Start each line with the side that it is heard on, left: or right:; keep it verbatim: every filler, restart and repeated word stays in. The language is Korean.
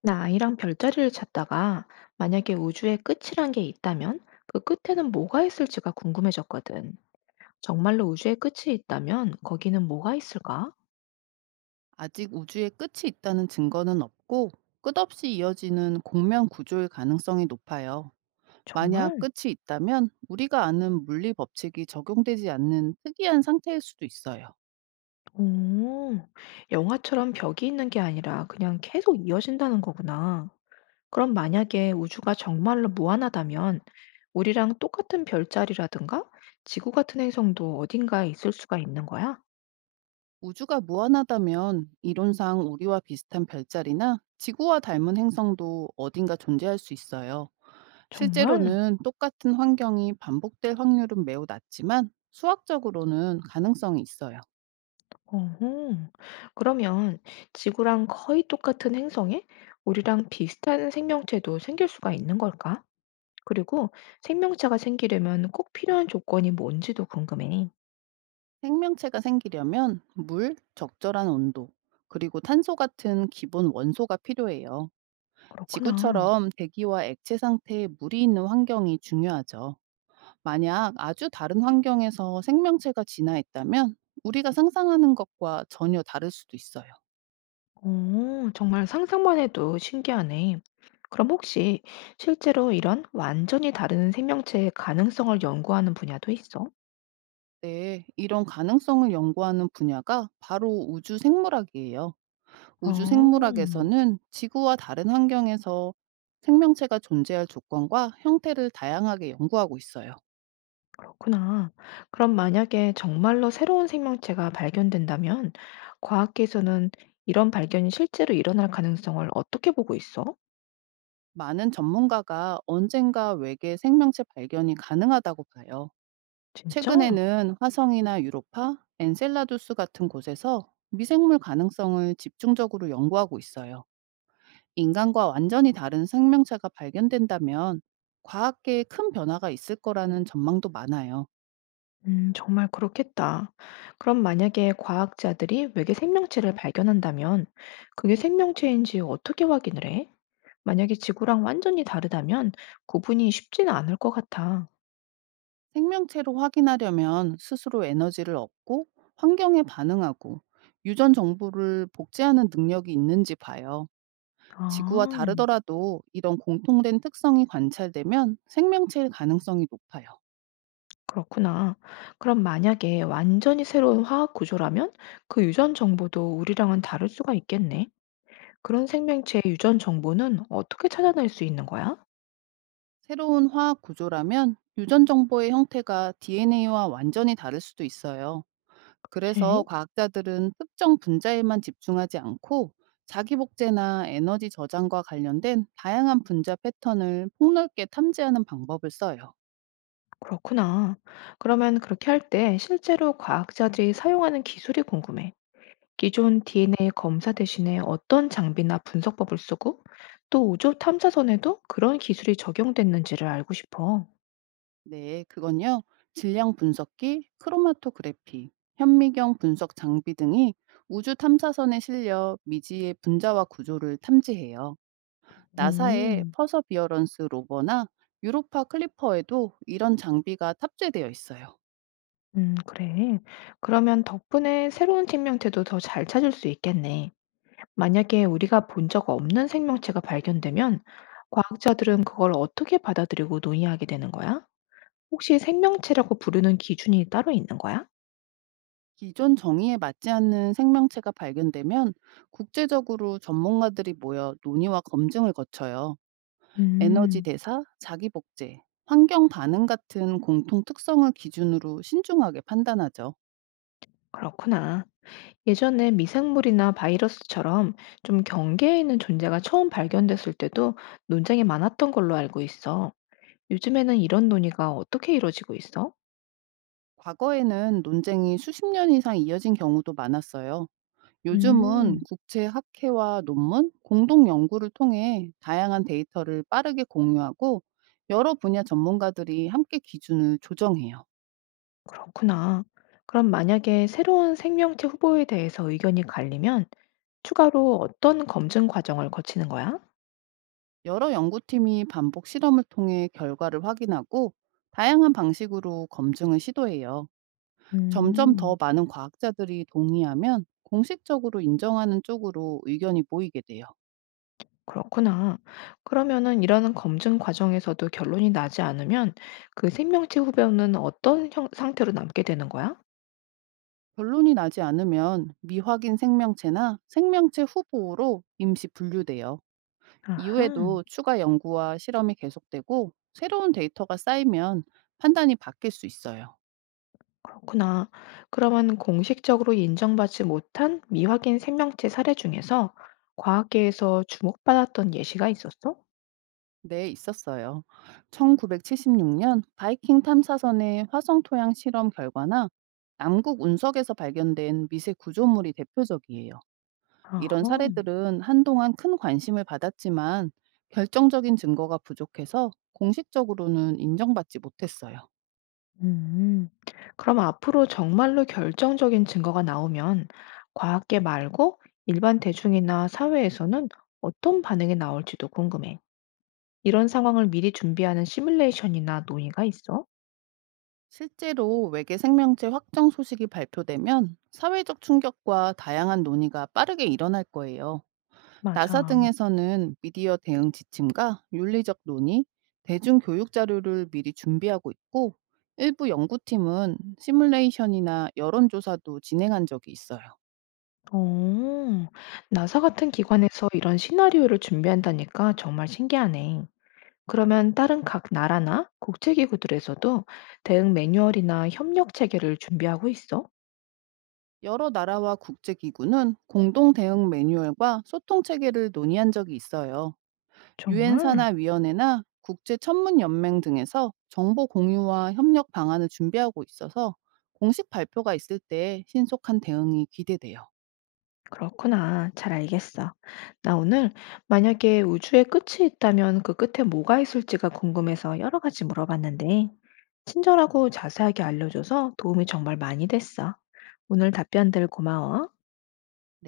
left: 나 아이랑 별자리를 찾다가 만약에 우주의 끝이란 게 있다면 그 끝에는 뭐가 있을지가 궁금해졌거든. 정말로 우주의 끝이 있다면 거기는 뭐가 있을까?
right: 아직 우주의 끝이 있다는 증거는 없고 끝없이 이어지는 공면 구조일 가능성이 높아요. 만약
left: 정말?
right: 끝이 있다면 우리가 아는 물리 법칙이 적용되지 않는 특이한 상태일 수도 있어요.
left: 오, 영화처럼 벽이 있는 게 아니라 그냥 계속 이어진다는 거구나. 그럼 만약에 우주가 정말로 무한하다면 우리랑 똑같은 별자리라든가 지구 같은 행성도 어딘가에 있을 수가 있는 거야?
right: 우주가 무한하다면 이론상 우리와 비슷한 별자리나 지구와 닮은 행성도 어딘가 존재할 수 있어요.
left: 정말?
right: 실제로는 똑같은 환경이 반복될 확률은 매우 낮지만 수학적으로는 가능성이 있어요.
left: 어허. 그러면 지구랑 거의 똑같은 행성에 우리랑 비슷한 생명체도 생길 수가 있는 걸까? 그리고 생명체가 생기려면 꼭 필요한 조건이 뭔지도 궁금해.
right: 생명체가 생기려면 물, 적절한 온도, 그리고 탄소 같은 기본 원소가 필요해요.
left: 그렇구나.
right: 지구처럼 대기와 액체 상태에 물이 있는 환경이 중요하죠. 만약 아주 다른 환경에서 생명체가 진화했다면 우리가 상상하는 것과 전혀 다를 수도 있어요.
left: 어, 정말 상상만 해도 신기하네. 그럼 혹시 실제로 이런 완전히 다른 생명체의 가능성을 연구하는 분야도 있어?
right: 네, 이런 가능성을 연구하는 분야가 바로 우주 생물학이에요. 우주
left: 어.
right: 생물학에서는 지구와 다른 환경에서 생명체가 존재할 조건과 형태를 다양하게 연구하고 있어요.
left: 그렇구나. 그럼 만약에 정말로 새로운 생명체가 발견된다면 과학계에서는 이런 발견이 실제로 일어날 가능성을 어떻게 보고 있어?
right: 많은 전문가가 언젠가 외계 생명체 발견이 가능하다고 봐요.
left: 진짜?
right: 최근에는 화성이나 유로파, 엔셀라두스 같은 곳에서 미생물 가능성을 집중적으로 연구하고 있어요. 인간과 완전히 다른 생명체가 발견된다면 과학계에 큰 변화가 있을 거라는 전망도 많아요.
left: 음, 정말 그렇겠다. 그럼 만약에 과학자들이 외계 생명체를 발견한다면 그게 생명체인지 어떻게 확인을 해? 만약에 지구랑 완전히 다르다면 구분이 쉽지는 않을 것 같아.
right: 생명체로 확인하려면 스스로 에너지를 얻고 환경에 반응하고 유전 정보를 복제하는 능력이 있는지 봐요. 지구와
left: 아.
right: 다르더라도 이런 공통된 특성이 관찰되면 생명체일 가능성이 높아요.
left: 그렇구나. 그럼 만약에 완전히 새로운 화학 구조라면 그 유전 정보도 우리랑은 다를 수가 있겠네. 그런 생명체의 유전 정보는 어떻게 찾아낼 수 있는 거야?
right: 새로운 화학 구조라면 유전 정보의 형태가 디엔에이와 완전히 다를 수도 있어요. 그래서
left: 그치?
right: 과학자들은 특정 분자에만 집중하지 않고 자기 복제나 에너지 저장과 관련된 다양한 분자 패턴을 폭넓게 탐지하는 방법을 써요.
left: 그렇구나. 그러면 그렇게 할 때 실제로 과학자들이 사용하는 기술이 궁금해. 기존 디엔에이 검사 대신에 어떤 장비나 분석법을 쓰고 또 우주 탐사선에도 그런 기술이 적용됐는지를 알고 싶어.
right: 네, 그건요. 질량 분석기, 크로마토그래피, 현미경 분석 장비 등이 우주 탐사선에 실려 미지의 분자와 구조를 탐지해요. 나사의
left: 음.
right: 퍼서비어런스 로버나 유로파 클리퍼에도 이런 장비가 탑재되어 있어요.
left: 음, 그래. 그러면 덕분에 새로운 생명체도 더 잘 찾을 수 있겠네. 만약에 우리가 본 적 없는 생명체가 발견되면 과학자들은 그걸 어떻게 받아들이고 논의하게 되는 거야? 혹시 생명체라고 부르는 기준이 따로 있는 거야?
right: 기존 정의에 맞지 않는 생명체가 발견되면 국제적으로 전문가들이 모여 논의와 검증을 거쳐요. 에너지
left: 음,
right: 대사, 자기 복제, 환경 반응 같은 공통 특성을 기준으로 신중하게 판단하죠.
left: 그렇구나. 예전에 미생물이나 바이러스처럼 좀 경계에 있는 존재가 처음 발견됐을 때도 논쟁이 많았던 걸로 알고 있어. 요즘에는 이런 논의가 어떻게 이루어지고 있어?
right: 과거에는 논쟁이 수십 년 이상 이어진 경우도 많았어요. 요즘은
left: 음.
right: 국제 학회와 논문, 공동 연구를 통해 다양한 데이터를 빠르게 공유하고 여러 분야 전문가들이 함께 기준을 조정해요.
left: 그렇구나. 그럼 만약에 새로운 생명체 후보에 대해서 의견이 갈리면 추가로 어떤 검증 과정을 거치는 거야?
right: 여러 연구팀이 반복 실험을 통해 결과를 확인하고 다양한 방식으로 검증을 시도해요. 점점
left: 음,
right: 더 많은 과학자들이 동의하면 공식적으로 인정하는 쪽으로 의견이 모이게 돼요.
left: 그렇구나. 그러면은 이런 검증 과정에서도 결론이 나지 않으면 그 생명체 후보는 어떤 형, 상태로 남게 되는 거야?
right: 결론이 나지 않으면 미확인 생명체나 생명체 후보로 임시 분류돼요.
left: 아하.
right: 이후에도 추가 연구와 실험이 계속되고 새로운 데이터가 쌓이면 판단이 바뀔 수 있어요.
left: 그렇구나. 그러면 공식적으로 인정받지 못한 미확인 생명체 사례 중에서 과학계에서 주목받았던 예시가 있었어?
right: 네, 있었어요. 천구백칠십육 년 바이킹 탐사선의 화성 토양 실험 결과나 남극 운석에서 발견된 미세 구조물이 대표적이에요. 이런
left: 아하.
right: 사례들은 한동안 큰 관심을 받았지만 결정적인 증거가 부족해서 공식적으로는 인정받지 못했어요.
left: 음, 그럼 앞으로 정말로 결정적인 증거가 나오면 과학계 말고 일반 대중이나 사회에서는 어떤 반응이 나올지도 궁금해. 이런 상황을 미리 준비하는 시뮬레이션이나 논의가 있어?
right: 실제로 외계 생명체 확정 소식이 발표되면 사회적 충격과 다양한 논의가 빠르게 일어날 거예요. 나사
left: 맞아.
right: 등에서는 미디어 대응 지침과 윤리적 논의, 대중교육 자료를 미리 준비하고 있고 일부 연구팀은 시뮬레이션이나 여론조사도 진행한 적이 있어요.
left: 어, 나사 같은 기관에서 이런 시나리오를 준비한다니까 정말 신기하네. 그러면 다른 각 나라나 국제기구들에서도 대응 매뉴얼이나 협력 체계를 준비하고 있어?
right: 여러 나라와 국제기구는 공동 대응 매뉴얼과 소통 체계를 논의한 적이 있어요. 유엔
left: 정말?
right: 산하 위원회나 국제 천문 연맹 등에서 정보 공유와 협력 방안을 준비하고 있어서 공식 발표가 있을 때 신속한 대응이 기대돼요.
left: 그렇구나. 잘 알겠어. 나 오늘 만약에 우주의 끝이 있다면 그 끝에 뭐가 있을지가 궁금해서 여러 가지 물어봤는데, 친절하고 자세하게 알려줘서 도움이 정말 많이 됐어. 오늘 답변들 고마워.
right: 네.